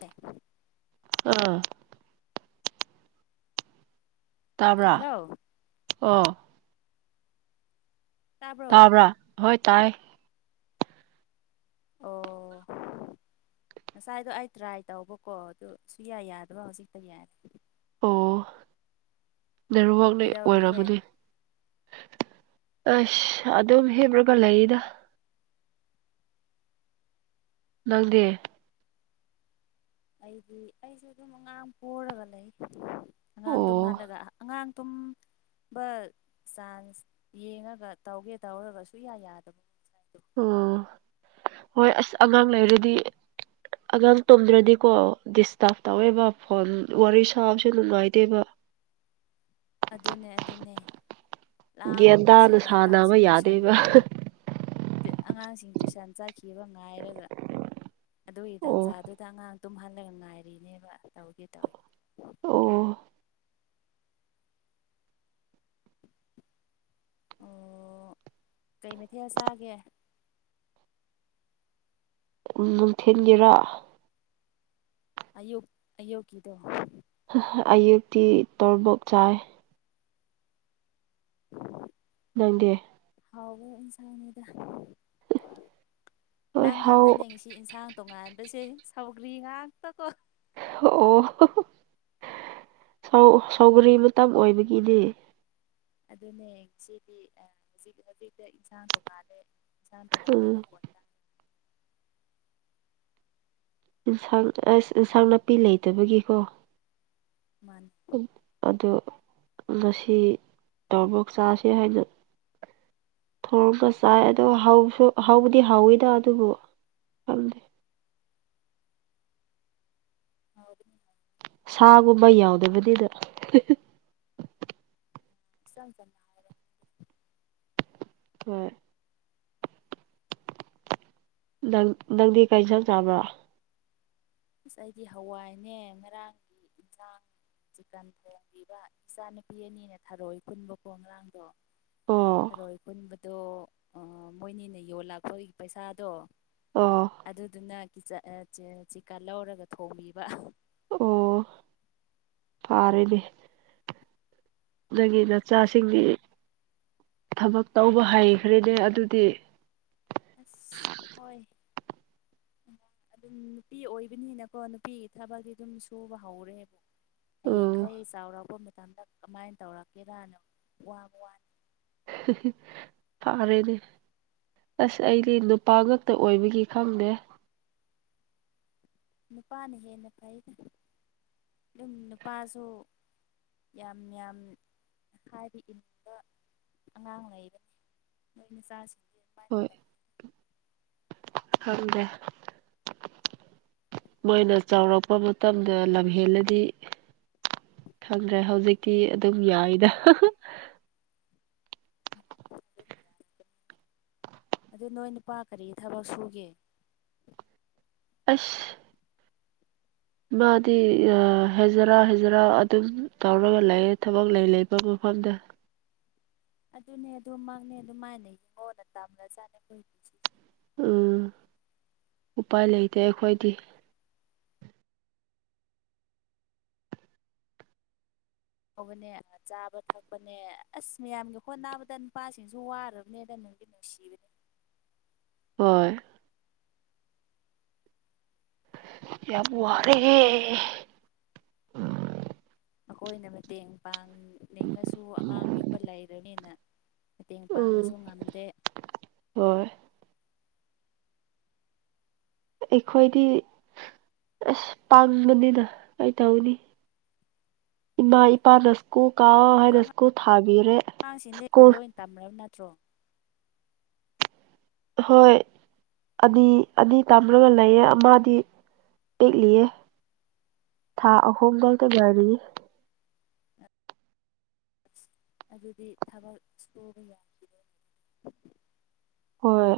ꯇꯦ ꯑꯥ ꯇꯥꯕ꯭ꯔꯥ ꯍꯜꯂꯣ ꯑꯣ ꯇꯥꯕ꯭ꯔꯣ ꯇꯥꯕ꯭ꯔꯥ ꯍꯣꯏ ꯇꯥꯏ ꯑꯣ ꯉꯁꯥꯏꯗꯣ ꯑꯩ ꯇ꯭ꯔꯥꯏ ꯇꯧꯕꯀꯣ ꯑꯗꯨ ꯁꯨꯌꯥ ꯌꯥꯗꯕ ꯍꯧꯖꯤꯛꯇ ꯌꯥꯏ ꯑꯣ ꯅꯦꯠꯋꯥꯛꯅ ꯀꯩꯗꯧꯔꯤꯒꯦ ꯑꯣꯏꯔꯝꯒꯅꯦ ꯑꯩꯁ ꯑꯗꯨꯝ ꯍꯦꯕꯔꯒ ꯂꯩꯗ ꯅꯪꯗꯤ ꯑꯩꯗꯤ ꯑꯩꯁꯨ ꯑꯗꯨꯝ ꯑꯉꯥꯡ ꯄꯣꯔꯒ ꯂꯩ ꯑꯉꯥꯡ ꯑꯣ ꯇꯨꯝꯍꯜꯂꯒ ꯑꯉꯥꯡ ꯇꯨꯝꯕ ꯆꯥꯟꯁ ꯌꯦꯡꯉꯒ ꯇꯧꯒꯦ ꯇꯧꯔꯒ ꯁꯨꯌꯥ ꯌꯥꯗꯕ ꯉꯁꯥꯏꯗꯣ ꯑꯣ ꯍꯣꯏ ꯑꯁ ꯑꯉꯥꯡ ꯂꯩꯔꯗꯤ ꯑꯉꯥꯡ ꯇꯨꯝꯗ꯭ꯔꯗꯤꯀꯣ ꯗꯤꯁꯇꯔꯕ ꯇꯧꯋꯦꯕ ꯐꯣꯟ ꯋꯥꯔꯤ ꯁꯥꯕꯁꯦ ꯅꯨꯡꯉꯥꯏꯇꯦꯕ [inaudible] ꯑꯗꯨꯅꯦ ꯑꯗꯨꯅꯦ ꯒꯌ꯭ꯥꯟ ꯇꯥꯅ ꯂꯥꯡꯕꯁꯤꯒ ꯁꯥꯟꯅꯕ ꯑꯉꯥꯡꯁꯤꯡ ꯇꯨꯏꯁꯟ ꯌꯥꯗꯦꯕ ꯑꯉꯥꯡꯁꯤꯡ ꯇ꯭ꯨꯏꯁꯟ ꯆꯠꯈꯤꯕ ꯉꯥꯏꯔꯒ ꯑꯗꯨꯒꯤ ꯑꯣ ꯇꯥꯟꯖꯥꯗꯨꯗ ꯑꯉꯥꯡ ꯇꯨꯝꯍꯜꯂꯒ ꯉꯥꯏꯔꯤꯅꯦꯕ ꯇꯧꯒꯦ ꯇꯧꯔꯤ ꯑꯣ ꯑꯣ ꯀꯩ ꯃꯊꯦꯜ ꯆꯥꯒꯦ ꯅꯨꯡꯊꯤꯟꯒꯤꯔꯣ ꯑꯌꯨꯛ ꯑꯌꯨꯛꯀꯤꯗꯣ ꯑꯌꯨꯛꯇꯤ ꯇꯣꯔꯕꯣꯛ ꯆꯥꯏ [unintelligible] ꯅꯪꯗꯤ ꯍꯥꯎꯕ ꯏꯟꯁꯥꯡꯅꯤꯗ ꯍꯣꯏ ꯅꯪ ꯍꯥꯎ ꯈꯛꯇꯅꯦ ꯉꯁꯤ ꯏꯟꯁꯥꯡ ꯇꯣꯡꯉꯥꯟꯕꯁꯦ ꯁꯧꯒ꯭ꯔꯤ ꯉꯥꯛꯇꯀꯣ ꯑꯣ ꯁꯧ ꯁꯧꯒꯔꯤ ꯃꯇꯝ ꯑꯣꯏꯕꯒꯤꯅꯦ ꯑꯗꯨꯅꯦ ꯁꯤꯗꯤ ꯑ ꯍꯧꯖꯤꯛ ꯍꯧꯖꯤꯛꯇ ꯏꯟꯁꯥꯡ ꯇꯣꯡꯉꯥꯜꯂꯦ ꯏꯟꯁꯥꯡ ꯇꯣꯡꯉꯥꯟꯕ ꯎꯝ ꯃꯈꯣꯟ ꯇꯥꯏ ꯏꯟꯁꯥꯡ ꯑꯁ ꯏꯟꯁꯥꯡ ꯅꯥꯄꯤ ꯂꯩꯇꯕꯒꯤꯀꯣ ꯃꯥꯅꯦ ꯑꯗꯨ ꯉꯁꯤ ꯇꯔꯣꯕꯣꯛ ꯆꯥꯁꯦ ꯍꯥꯏꯅ ꯊꯣꯡꯉꯒ ꯆꯥꯏ ꯑꯗꯣ‌ ꯍꯥꯎꯁꯨ ꯍꯧꯕꯗꯤ ꯍꯧꯥꯎꯋꯤꯗ ꯑꯗꯨꯕꯨ ꯐꯝꯗꯦ [unintelligible] ꯃꯥꯒꯨꯝꯕ ꯌꯥꯎꯗꯕꯗꯤꯗ [unintelligible] ꯍꯣꯏ ꯅꯪ ꯅꯪꯗꯤ ꯀꯔꯤ ꯆꯞ ꯆꯥꯕ꯭ꯔꯥ ꯑꯁ ꯑꯩꯗꯤ ꯍꯋꯥꯏꯅꯦ ꯉꯔꯥꯡꯒꯤ ꯏꯟꯁꯥꯡ ꯆꯤꯀꯟ ꯊꯣꯡꯕꯤꯕ ꯏꯆꯥ ꯅꯨꯨꯄꯤ ꯑꯅꯤꯅ ꯊꯥꯔꯛꯏ ꯄꯨꯟꯕꯀꯣ ꯉꯔꯥꯡꯗꯣ ꯑꯣ ꯊꯔꯣꯏ ꯀꯨꯟꯕꯗꯣ ꯃꯣꯏꯅꯤꯅ ꯌꯣꯜꯂꯥꯛꯄꯒꯤ ꯄꯩꯁꯥꯗꯣ ꯑꯣ ꯑꯗꯨꯗꯨꯅ ꯆꯤꯀꯥ ꯂꯧꯔꯒ ꯊꯣꯡꯕꯤꯕ ꯑꯣ ꯐꯔꯦꯅꯦ ꯅꯪꯒꯤ ꯅꯆꯥꯁꯤꯡꯒꯤ ꯊꯕꯛ ꯇꯧꯕ ꯍꯩꯈ꯭ꯔꯦꯅꯦ ꯑꯗꯨꯗꯤ ꯑ ꯍꯣꯏ ꯑꯗꯨꯝ ꯅꯨꯄꯤ ꯑꯣꯏꯕꯅꯤꯅꯀꯣ ꯅꯨꯄꯤꯒꯤ ꯊꯕꯛꯛꯇꯤ ꯑꯗꯨꯝ ꯁꯨꯕ ꯍꯧꯔꯦꯕ ꯑꯣ ꯍꯌꯦꯡꯈꯩ ꯆꯥꯎꯔꯛꯄ ꯃꯇꯝꯗ ꯀꯃꯥꯏꯅ ꯇꯧꯔꯛꯀꯦꯔꯥꯅꯣ ꯋꯥꯕ ꯋꯥꯅꯤ ꯐꯔꯦꯅꯦ ꯑꯁ ꯑꯩꯗꯤ ꯅꯨꯄꯥ ꯉꯛꯇ ꯑꯣꯏꯕꯒꯤ ꯈꯪꯗꯦ ꯅꯨꯄꯥꯅ ꯍꯦꯟꯅ ꯐꯩ ꯑꯗꯨꯝ ꯅꯨꯄꯥꯁꯨ ꯌꯥꯝ ꯌꯥꯝ ꯍꯥꯏꯕ ꯏꯅꯤꯡꯕ ꯑꯉꯥꯡ ꯂꯩꯕꯅꯤ ꯃꯁꯖ ꯍꯣꯏ ꯊꯝꯗꯦ ꯃꯣꯏꯅ ꯆꯥꯎꯔꯛꯄ ꯃꯇꯝꯗ ꯂꯝꯍꯦꯜꯂꯗꯤ ꯈꯪꯗ꯭ꯔꯦ ꯍꯧꯖꯤꯛꯇꯤ ꯑꯗꯨꯝ ꯌꯥꯏꯗ ꯎꯝ ꯑꯗꯨ ꯅꯣꯏ ꯅꯨꯄꯥ ꯀꯔꯤ ꯊꯕꯛ ꯁꯨꯒꯦ ꯑꯁ ꯃꯥꯗꯤ ꯍꯩꯖꯔꯥ ꯍꯩꯖꯔꯥ ꯑꯗꯨꯝ ꯇꯧꯔꯒ ꯂꯩꯑ ꯊꯕꯛ ꯂꯩ ꯂꯩꯕꯕꯨ ꯐꯗ ꯑꯗꯨꯅꯦ ꯑꯗꯨ ꯃꯥꯡꯅꯦ ꯑꯗꯨ ꯃꯥꯏꯅꯩ ꯌꯦꯡꯉꯣꯅ ꯇꯥꯝꯂ ꯆꯥꯅꯦꯈꯣꯏꯒꯤꯁꯤ ꯎꯝ ꯎꯄꯥꯏ ꯂꯩꯇꯦ ꯑꯩꯈꯣꯏꯗꯤ ꯍꯅꯦ ꯆꯥꯕ ꯊꯛꯄꯅꯦ ꯑꯁ ꯃꯌꯥꯝꯒꯤ ꯍꯣꯠ ꯅꯥꯕꯗ ꯅꯨꯄꯥꯁꯤꯡꯁꯨ ꯋꯥꯔꯕꯅꯦꯗ [unintelligible] [inaudible] ꯍꯣꯏ ꯌꯥꯕꯨ ꯑꯔꯒ ꯑꯩꯈꯣꯏꯅ ꯃꯇꯦꯡ ꯄꯥꯡꯅꯤꯡꯉꯁꯨ ꯑꯉꯥꯡ ꯄꯤꯛꯄ ꯂꯩꯔꯕꯅꯤꯅ ꯃꯇꯦꯡ ꯎꯝ ꯄꯥꯡꯕꯁꯨ ꯉꯝꯗꯦ ꯍꯣꯏ ꯑꯩꯈꯣꯏꯗꯤ ꯑꯁ ꯄꯥꯝꯕꯅꯤꯅ ꯀꯩꯇꯧꯅꯤ [unintelligible] [inaudible] ꯏꯃꯥ ꯏꯄꯥꯅ ꯁ꯭ꯀꯨ ꯀꯥꯎ ꯑꯗꯨ ꯍꯥꯏꯅ ꯁ꯭ꯀꯨ ꯊꯥꯕꯤꯔꯦ ꯁꯀꯨꯜ ꯀꯇ꯭ꯔꯣ ꯍꯣꯏ ꯑꯅꯤ ꯑꯅꯤ ꯇꯝꯂꯒ ꯂꯩꯌꯦ ꯑꯃꯗꯤ ꯄꯛꯂꯤꯌꯦ ꯊꯥ ꯑꯍꯨꯝꯗꯛꯇ ꯌꯥꯔꯤ ꯑꯗꯨꯗꯤ ꯊꯕꯛ ꯁꯨꯕ ꯌꯥꯈꯤꯗꯦ ꯍꯣꯏ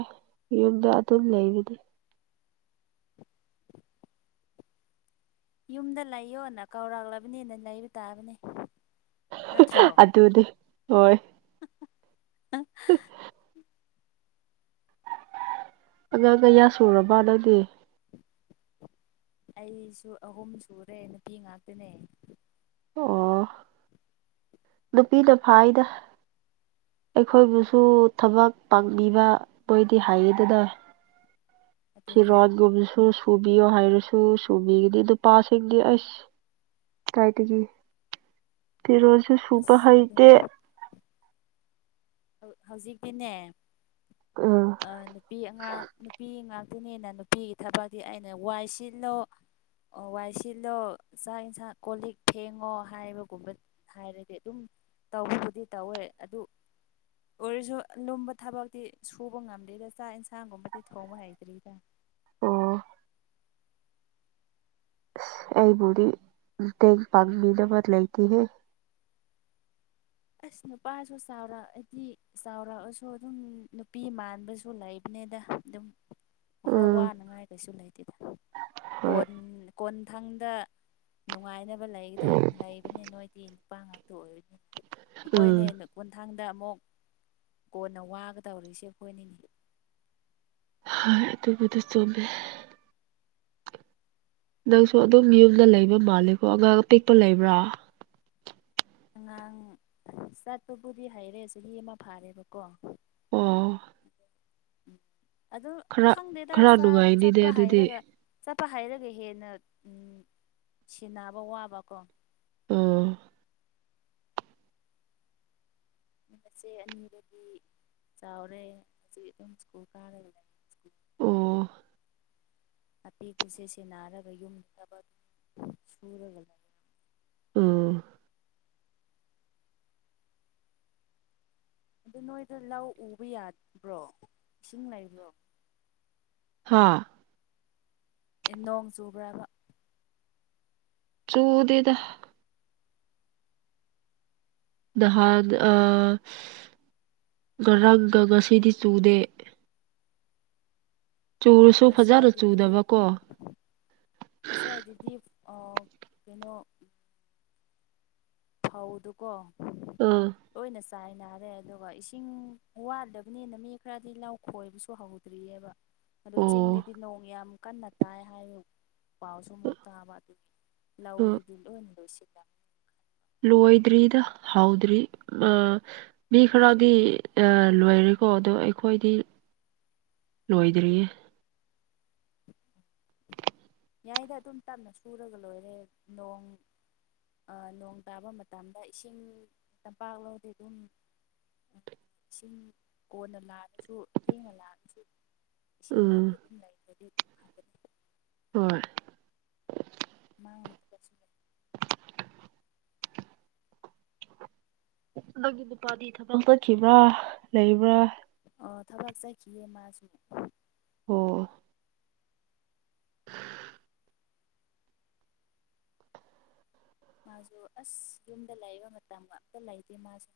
ꯌꯨꯝꯗ ꯑꯗꯨꯝ ꯂꯩꯕꯗꯤ [unintelligible] [inaudible] ꯌꯨꯝꯗ ꯂꯩꯌꯣꯅ ꯀꯧꯔꯛꯂꯕꯅꯤꯅ ꯂꯩꯕ ꯇꯥꯕꯅꯦ ꯑꯗꯨꯅꯦ ꯍꯣꯏ ꯑ ꯑꯉꯥꯡ ꯀꯌꯥ ꯁꯨꯔꯕ ꯑꯗꯨꯗꯤ ꯑꯩꯁꯨ ꯑꯍꯨꯝ ꯁꯨꯔꯦ ꯅꯨꯄꯤ ꯉꯥꯛꯇꯅꯦ ꯑꯣ ꯅꯨꯄꯤꯗ ꯐꯥꯗ ꯑꯩꯈꯣꯏꯕꯨꯁꯨ ꯊꯕꯛ ꯄꯥꯡꯕꯤꯕ ꯃꯣꯏꯗꯤ ꯍꯥꯏꯌꯦꯗꯅ ꯐ ꯑꯗꯨꯅꯦ ꯔꯖꯒꯣꯕꯤꯁꯨ ꯁꯨꯕꯤꯌꯣ ꯍꯥꯏꯔꯁꯨ ꯁꯨꯕꯤꯒꯤꯗꯤ ꯅꯨꯄꯥꯁꯤꯡꯗꯤ ꯑꯁ ꯀꯥꯏꯗꯒꯤ ꯐꯤꯔꯣꯜꯁꯨ ꯁꯨꯕ ꯑꯁ ꯍꯩꯇꯦ ꯑꯗꯨꯅꯦ ꯍꯧꯖꯤꯛꯇꯤꯅꯦ ꯎꯝ ꯅꯨꯄꯤ ꯑꯉꯥꯡ ꯅꯨꯄꯤ ꯑꯗꯨꯅꯤꯅ ꯅꯨꯄꯤꯒꯤ ꯊꯕꯛꯇꯤ ꯑꯩꯅ ꯋꯥꯏ ꯁꯤꯠꯂꯣ ꯋꯥꯏ ꯁꯤꯜꯂꯣ ꯆꯥꯛ ꯌꯦꯟꯁꯥꯡ ꯀꯣꯜ ꯂꯤꯛ ꯐꯦꯡꯉꯣ ꯍꯥꯏꯕꯒꯨꯝꯕ ꯍꯥꯏꯔꯗꯤ ꯑꯗꯨꯝ ꯇꯧꯕꯕꯨꯗꯤ ꯇꯧꯋꯦ ꯑꯗꯨ ꯑꯣꯏꯔꯁꯨ ꯂꯨꯝꯕ ꯊꯕꯛꯇꯤ ꯁꯨꯕ ꯉꯝꯗ꯭ꯔꯤꯗ ꯆꯥꯛ ꯌꯦꯟꯁꯥꯡꯒꯨꯝꯕꯗꯤ ꯊꯣꯡꯧꯕ ꯍꯩꯇ꯭ꯔꯤꯗ ꯑꯣ ꯑꯩꯕꯨꯔꯤ ꯇꯦꯡ ꯄꯥꯡ ꯃꯤꯅ ꯃꯔ ꯂꯩꯇꯍꯦ ꯑꯁ ꯅꯨꯄꯥꯁꯨ ꯆꯥꯎꯔꯛꯑꯗꯤ ꯆꯥꯎꯔꯛꯑꯁꯨ ꯑꯗꯨꯝ ꯅꯨꯄꯤ ꯃꯥꯟꯕꯁꯨ ꯂꯩꯕꯅꯤ ꯅꯦꯗ ꯑꯗꯨꯝ ꯎꯝ ꯋꯥꯅꯉꯥꯏ ꯀꯩꯁꯨ ꯂꯩꯇꯦꯗ ꯍꯣꯏ ꯀꯣꯟ ꯀꯣꯟ ꯃꯊꯪꯗ ꯅꯨꯡꯉꯥꯏꯅꯕ ꯂꯩꯗ ꯂꯩꯕꯅꯤ ꯅꯣꯏꯗꯤ ꯅꯨꯄꯥ ꯉꯥꯛꯇ ꯑꯣꯏꯕꯅꯤ ꯍꯣꯏꯅꯦ ꯎꯝ ꯃꯊꯥꯡꯗ ꯑꯃꯨꯛ ꯀꯣꯟꯅ ꯋꯥꯒ ꯇꯧꯔꯛꯏꯁꯦ ꯑꯩꯈꯣꯏꯅꯤꯅꯤ ꯍ ꯑꯗꯨꯕꯨꯗꯤ ꯆꯨꯝꯃꯦ ꯅꯪꯁꯨ ꯑꯗꯨꯝ ꯌꯨꯝꯗ ꯂꯩꯕ ꯃꯥꯜꯂꯀꯣ ꯑꯉꯥꯡ ꯑꯄꯤꯛꯄ ꯂꯩꯕ꯭ꯔꯥ ꯑꯉꯥꯡ ꯆꯠꯄꯕꯨꯗꯤ ꯍꯩꯔꯦ ꯆꯍꯤ ꯑꯃ ꯐꯥꯔꯦꯕꯀꯣ ꯑꯣ ꯎꯝ ꯑꯗꯨ ꯈꯔ ꯈꯪꯗꯦꯗ ꯈꯔ ꯅꯨꯡꯉꯥꯏꯅꯤꯅꯦ ꯆꯠꯄ ꯑꯗꯨꯗꯤ ꯍꯥꯏꯔꯒ ꯆꯄ ꯍꯥꯏꯔꯒ ꯍꯦꯟꯅ ꯁꯦꯟꯅꯕ ꯋꯥꯕꯀꯣ ꯑꯣ ꯃꯁꯦ ꯑꯅꯤꯗꯗꯤ ꯆꯥꯎꯔꯦ ꯍꯧꯖꯤꯛ ꯑꯗꯨꯝ ꯁ꯭ꯀꯨꯜ ꯀꯥꯔꯦ ꯑꯣ ꯑꯄꯤꯦꯛꯄꯁꯦꯁꯦ ꯅꯥꯔꯒ ꯌꯨꯝꯗ ꯊꯕꯛ ꯁꯨꯔꯒ ꯂꯩꯔꯝ ꯎ ꯑꯗꯨ ꯅꯣꯏꯗ ꯂꯧ ꯎꯕ ꯌꯥꯕ꯭ꯔꯣ ꯏꯁꯤꯡ ꯂꯩꯕ꯭ꯔꯣ ꯍꯥꯥ ꯅꯣꯡ ꯆꯨꯕ꯭ꯔꯕ ꯆꯨꯗꯗ ꯗꯍꯥꯟ ꯑ ꯔꯒꯒꯁꯤ ꯁꯗꯦ ꯐꯖꯅ ꯑꯁ꯭ꯋꯥꯏꯗꯗꯤ ꯆꯨꯗꯕꯀꯣ ꯑꯁꯋꯥꯏꯗꯗꯤ ꯀꯩꯅꯣ ꯍꯥꯎꯗꯨꯀꯣ ꯑꯥ ꯆꯥꯏ ꯅꯥꯔꯦ ꯑꯗꯨꯒ ꯏꯁꯤꯡ ꯋꯥꯗꯕꯅꯤꯅ ꯃꯤ ꯈꯔꯗꯤ ꯂꯧ ꯈꯣꯏꯕꯁꯨ ꯍꯧꯗ꯭ꯔꯤꯑꯕ ꯑꯗꯨ ꯑꯣ ꯆꯤꯡꯗꯗꯤ ꯅꯣꯡ ꯌꯥꯝ ꯀꯟꯅ ꯇꯥꯏ ꯍꯥꯏꯌꯨ ꯄꯥꯎꯁꯨ ꯑꯃꯨꯛ ꯇꯥꯕ ꯑꯗꯨꯒꯤ ꯑ ꯂꯧꯗꯨꯗꯤ ꯂꯣꯏꯅ ꯂꯣꯏꯁꯤ ꯂꯣꯏꯗ꯭ꯔꯤꯗ ꯍꯥꯎꯗ꯭ꯔꯤ ꯑ ꯃꯤ ꯈꯔꯗꯤ ꯂꯣꯏꯔꯦꯀꯣ ꯑꯗꯣ ꯑꯩꯈꯣꯏꯗꯤ [unintelligible] ꯂꯣꯏꯣꯏꯗꯔꯤꯦ ꯌꯥꯌꯥꯏꯗ ꯑꯗꯨꯝ ꯇꯞꯅ ꯁꯨꯔꯒ ꯂꯣꯏꯔꯦ ꯅꯣꯡ ꯅꯣꯡ ꯇꯥꯕ ꯃꯇꯝꯗ ꯏꯁꯤꯡ ꯇꯝꯄꯥꯛ ꯂꯧꯗꯤ ꯑꯗꯨꯝ ꯎꯝ ꯏꯁꯤꯡ ꯀꯣꯟꯅ ꯂꯥꯛꯜꯂꯁꯨ ꯊꯦꯡꯅ ꯂꯥꯛꯜꯑꯁꯨ ꯏꯁꯤꯡ ꯎꯝ ꯑꯗꯨꯝ ꯉꯖꯗꯤ ꯍꯣꯏ ꯅꯪꯅ ꯂꯧ ꯄꯨꯒꯁꯤꯟ [unintelligible] ꯍꯟꯗꯛꯀꯤ ꯅꯨꯄꯥꯗꯤ ꯊꯕꯛ ꯆꯠꯈꯤꯕ꯭ꯔꯥ ꯂꯩꯕ꯭ꯔꯥ ꯑꯣ ꯊꯕꯛ ꯆꯠꯈꯤꯌꯦ ꯃꯥꯁꯨ ꯑꯣ ꯃꯥꯁꯨ ꯑꯁ ꯌꯨꯝꯗ ꯂꯩꯕ ꯃꯇꯝ ꯉꯇ ꯂꯩꯇꯦ ꯃꯥꯁꯦ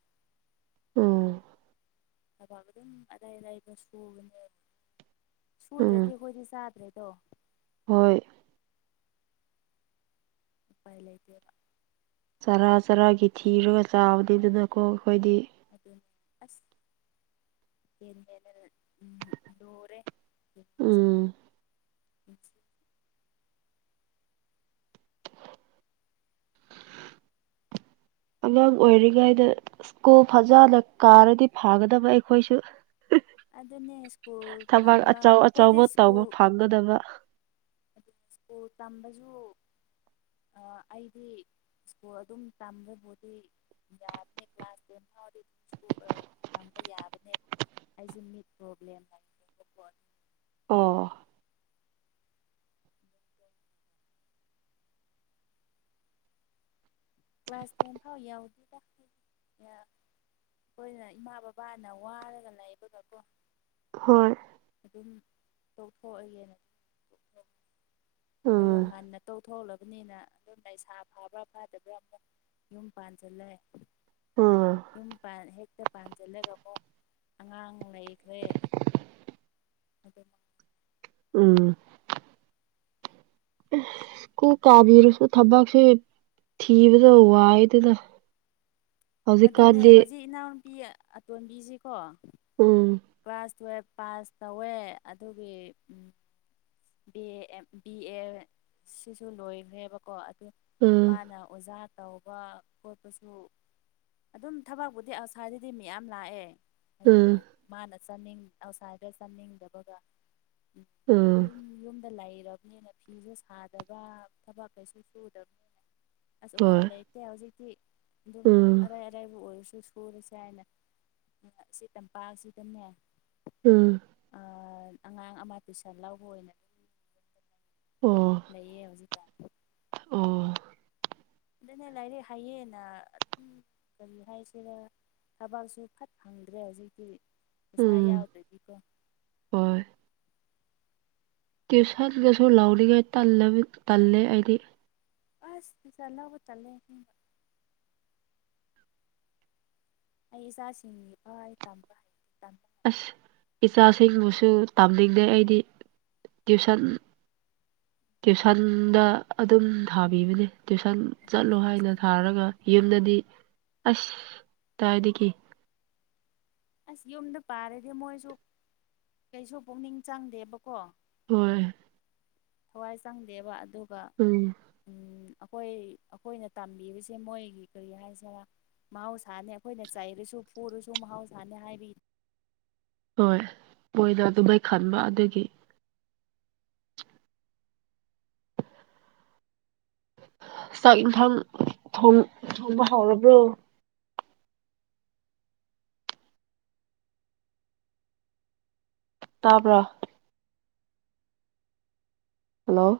ꯎꯝ ꯊꯕ ꯑꯗꯨꯝ ꯑꯔꯩ ꯑꯔꯥꯏꯕ ꯁꯨꯕꯅꯦꯕ ꯁꯨꯗ꯭ꯔꯗꯤ ꯎꯝ ꯑꯩꯈꯣꯏꯗꯤ ꯆꯥꯗ꯭ꯔꯦ ꯑꯗꯣ ꯍꯣꯏ ꯎꯄꯥꯏ ꯂꯩꯇꯦꯕ ꯆꯔꯥ ꯆꯔꯥꯒꯤ ꯊꯤꯔꯒ ꯆꯥꯕꯗꯩꯗꯨꯅꯀꯣ ꯑꯩꯈꯣꯏꯗꯤ ꯑꯁꯅ ꯎꯝ ꯂꯣꯔꯦ ꯎꯝ ꯎꯝ [unintelligible] ꯑꯉꯥꯡ ꯑꯣꯏꯔꯤꯉꯩꯗ ꯁ꯭ꯀꯨꯜ ꯐꯖꯅ ꯀꯥꯔꯗꯤ ꯐꯥꯒꯗꯕ ꯑꯩꯈꯣꯏꯁꯨ ꯑꯗꯨꯅꯤ ꯁ꯭ꯀꯨꯜ ꯊꯕꯛ ꯇꯝꯕ ꯑꯆꯧ ꯑꯩꯈꯣꯏꯗꯤ ꯑꯆꯧꯕ ꯇꯧꯕ ꯁ꯭ꯀꯨꯜ ꯐꯪꯒꯗꯕ ꯑꯗꯨꯒ ꯁ꯭ꯀꯨꯜ ꯇꯝꯕꯁꯨ ꯑꯩꯗꯤ ꯁꯣ ꯑꯗꯨꯝ ꯇꯝꯕꯕꯨꯗꯤ ꯌꯥꯕꯅꯦ ꯀ꯭ꯂꯥꯁ ꯇꯦꯟ ꯐꯥꯎꯗꯤ ꯇꯝꯕ ꯌꯥꯕꯅꯦꯕ ꯑꯩꯁꯦ ꯃꯤꯠ ꯄ꯭ꯔꯣꯕ꯭ꯂꯦꯝ ꯍꯥꯏ ꯑꯣ ꯀ꯭ꯂꯥꯁ ꯇꯦꯟ ꯐꯥꯎ ꯌꯥꯎꯗꯤ ꯇ ꯑꯩꯈꯣꯏꯅ ꯏꯃꯥ ꯕꯕꯥꯅ ꯋꯥꯔꯒ ꯂꯩꯕꯒꯀꯣ ꯍꯣꯏ ꯑꯗꯨꯝ ꯇꯧꯊꯣꯛꯑꯒꯦꯅ ꯇ ꯑꯗꯨꯒ ꯎꯝ ꯉꯟꯅ ꯇꯧꯊꯣꯛꯂꯒ ꯑꯗꯨꯅꯤꯅ ꯑꯗꯨꯝ ꯂꯩꯩꯁꯥ ꯐꯥꯕ꯭ꯔꯥ ꯐꯥꯗꯕ꯭ꯔꯥ ꯑꯃꯨꯛ ꯌꯨꯝ ꯄꯥꯟꯁꯤꯜꯂꯦ ꯎꯝ ꯌꯨꯝ ꯄ ꯍꯦꯛ ꯛꯇ ꯄꯥꯟꯁꯤꯜꯂꯒ ꯑꯃꯨꯛ ꯑꯉꯥꯡ ꯂꯩꯈ꯭ꯔꯦ ꯑꯗꯨꯗ ꯎꯝ ꯀ ꯀꯥꯕꯤꯔ ꯊꯕꯛ ꯐꯦ ꯊꯤꯕꯗꯗ ꯑꯗꯨꯅꯦ ꯍꯧꯖꯤꯛ ꯏꯅꯥꯎꯨꯄꯤ ꯑꯇꯣꯟꯕꯤꯁꯤꯀꯣ ꯎꯝ ꯀ꯭ꯂꯥꯁ ꯇꯨꯋꯦꯜꯞ ꯄꯥꯁ ꯇꯧꯋꯦ ꯑꯗꯨꯒꯤ ꯕꯤ ꯑꯦ ꯕꯤ ꯑꯦ ꯁꯤꯁꯨ ꯂꯣꯏꯈ꯭ꯔꯦꯕꯀꯣ ꯎꯝ ꯃꯥꯅ ꯑꯣꯖꯥ ꯇꯧꯕ ꯈꯣꯠꯄꯁꯨ ꯑꯗꯨꯝ ꯊꯕꯛꯄꯨꯗꯤ ꯑꯁꯥꯗꯗꯤ ꯃꯤꯌꯥꯝ ꯂꯥꯛꯑꯦ ꯑꯗꯨꯕꯨ ꯎꯝ ꯃꯥꯅ ꯆꯅꯤꯡ ꯑꯥꯎꯁꯥꯏꯠꯇ ꯆꯥꯅꯤꯡꯗꯕꯒ ꯎꯝ ꯑꯗꯨꯝ ꯌꯨꯝꯗ ꯂꯩꯔꯕꯅꯤꯅ ꯐꯤꯁꯦ ꯁꯥꯗꯕ ꯊꯕꯛ ꯀꯩꯁꯨ ꯁꯨꯗꯕꯅꯤꯅ ꯑꯁ ꯎꯄꯥꯏ ꯍꯣꯏ ꯂꯩꯇꯦ ꯍꯧꯖꯤꯛꯇꯤ ꯑꯗꯨꯝ ꯎꯝ ꯑꯔꯥꯏ ꯑꯔꯥꯏꯕꯨ ꯑꯣꯏꯔꯁꯨ ꯑꯗꯨ ꯁꯨꯔꯁꯦ ꯍꯥꯏꯅ ꯑꯁꯤ ꯇꯝꯄꯥꯛꯁꯤꯗꯅꯦ ꯎꯝ ꯑꯉꯥꯡ ꯑꯃ ꯄꯤꯁꯥ ꯂꯧꯕ ꯑꯣꯏꯅ ꯑꯣ ꯂꯩꯌꯦ ꯍꯧꯖꯤ ꯇ ꯑꯣ ꯑꯗꯨꯅꯦ ꯂꯥꯏꯔꯤꯛ ꯍꯩꯌꯦꯅ ꯑꯗꯨꯝ ꯀꯔꯤ ꯍꯥꯏꯁꯤꯔ ꯊꯕꯛꯁꯨ ꯐꯠ ꯐꯪꯗ꯭ꯔꯦ ꯍꯧꯖꯤꯛꯇꯤ ꯄꯩꯁꯥ ꯎꯝ ꯌꯥꯎꯗ꯭ꯔꯗꯤꯀꯣ ꯇ꯭ꯋꯨꯁꯟꯒꯁꯨ ꯂꯥꯎꯔꯤꯉꯩ ꯇꯜꯂꯦ ꯑꯩꯗꯤ ꯑꯁ ꯆꯂꯕ ꯆꯂꯦ ꯍ ꯑꯩ ꯏꯆꯥꯁꯤꯡ ꯋꯥꯚ ꯑꯩ ꯇꯝꯕ ꯍꯥꯏꯕ ꯇꯃꯤ ꯑꯁ ꯏꯆꯥꯁꯤꯡꯕꯨꯁꯨ ꯇꯝꯅꯤꯡꯗꯦ ꯑꯩꯗꯤ ꯇ꯭ꯨꯁꯟ ꯇ꯭ꯨꯁꯟꯗ ꯑꯗꯨꯝ ꯊꯥꯕꯤꯕꯅꯦ ꯇ꯭ꯨꯁꯟ ꯑꯗꯨꯅꯦ ꯆꯠꯂꯣ ꯍꯥꯏꯅ ꯇꯨꯏꯁꯟꯗ ꯊꯥꯔꯒ ꯊꯥꯕꯤꯕ ꯌꯨꯝꯗꯗꯤ ꯑꯁ ꯇꯥꯏꯗꯒꯤꯗꯒꯤꯈꯤ ꯑꯁ ꯌꯨꯝꯗ ꯄꯥꯔꯗꯤ ꯃꯣꯏꯁꯨ ꯀꯩꯁꯨ ꯄꯨꯛꯅꯤꯡ ꯆꯪꯗꯦꯕꯀꯣ ꯍꯣꯏ ꯊꯋꯥꯏ ꯆꯪꯗꯦꯕ ꯑꯗꯨꯒ ꯎꯝ ꯎ ꯑꯩꯈꯣꯏ ꯑꯩꯈꯣꯏꯅ ꯇꯝꯕꯤꯕꯁꯦ ꯃꯣꯏꯒꯤ ꯀꯔꯤ ꯍꯥꯏꯁꯤꯔ ꯃꯍꯧꯁꯥꯅꯤ ꯑꯩꯈꯣꯏꯅ ꯆꯩꯥꯏꯔꯁꯨ ꯐꯨꯔꯁꯨ ꯃꯍꯥꯎꯁꯥꯅꯤ ꯍꯥꯏꯔꯤ ꯍꯣꯏ ꯃꯣꯏꯅ ꯑꯗꯨꯃꯩ ꯈꯟꯕ ꯑꯗꯨꯒꯤ ꯆꯥꯛ ꯏꯟꯊꯥꯡ ꯊꯣꯡꯕ ꯍꯧꯥꯎꯔꯕ꯭ꯔꯣ ꯇꯥꯕ꯭ꯔꯥ ꯍꯜꯂꯣ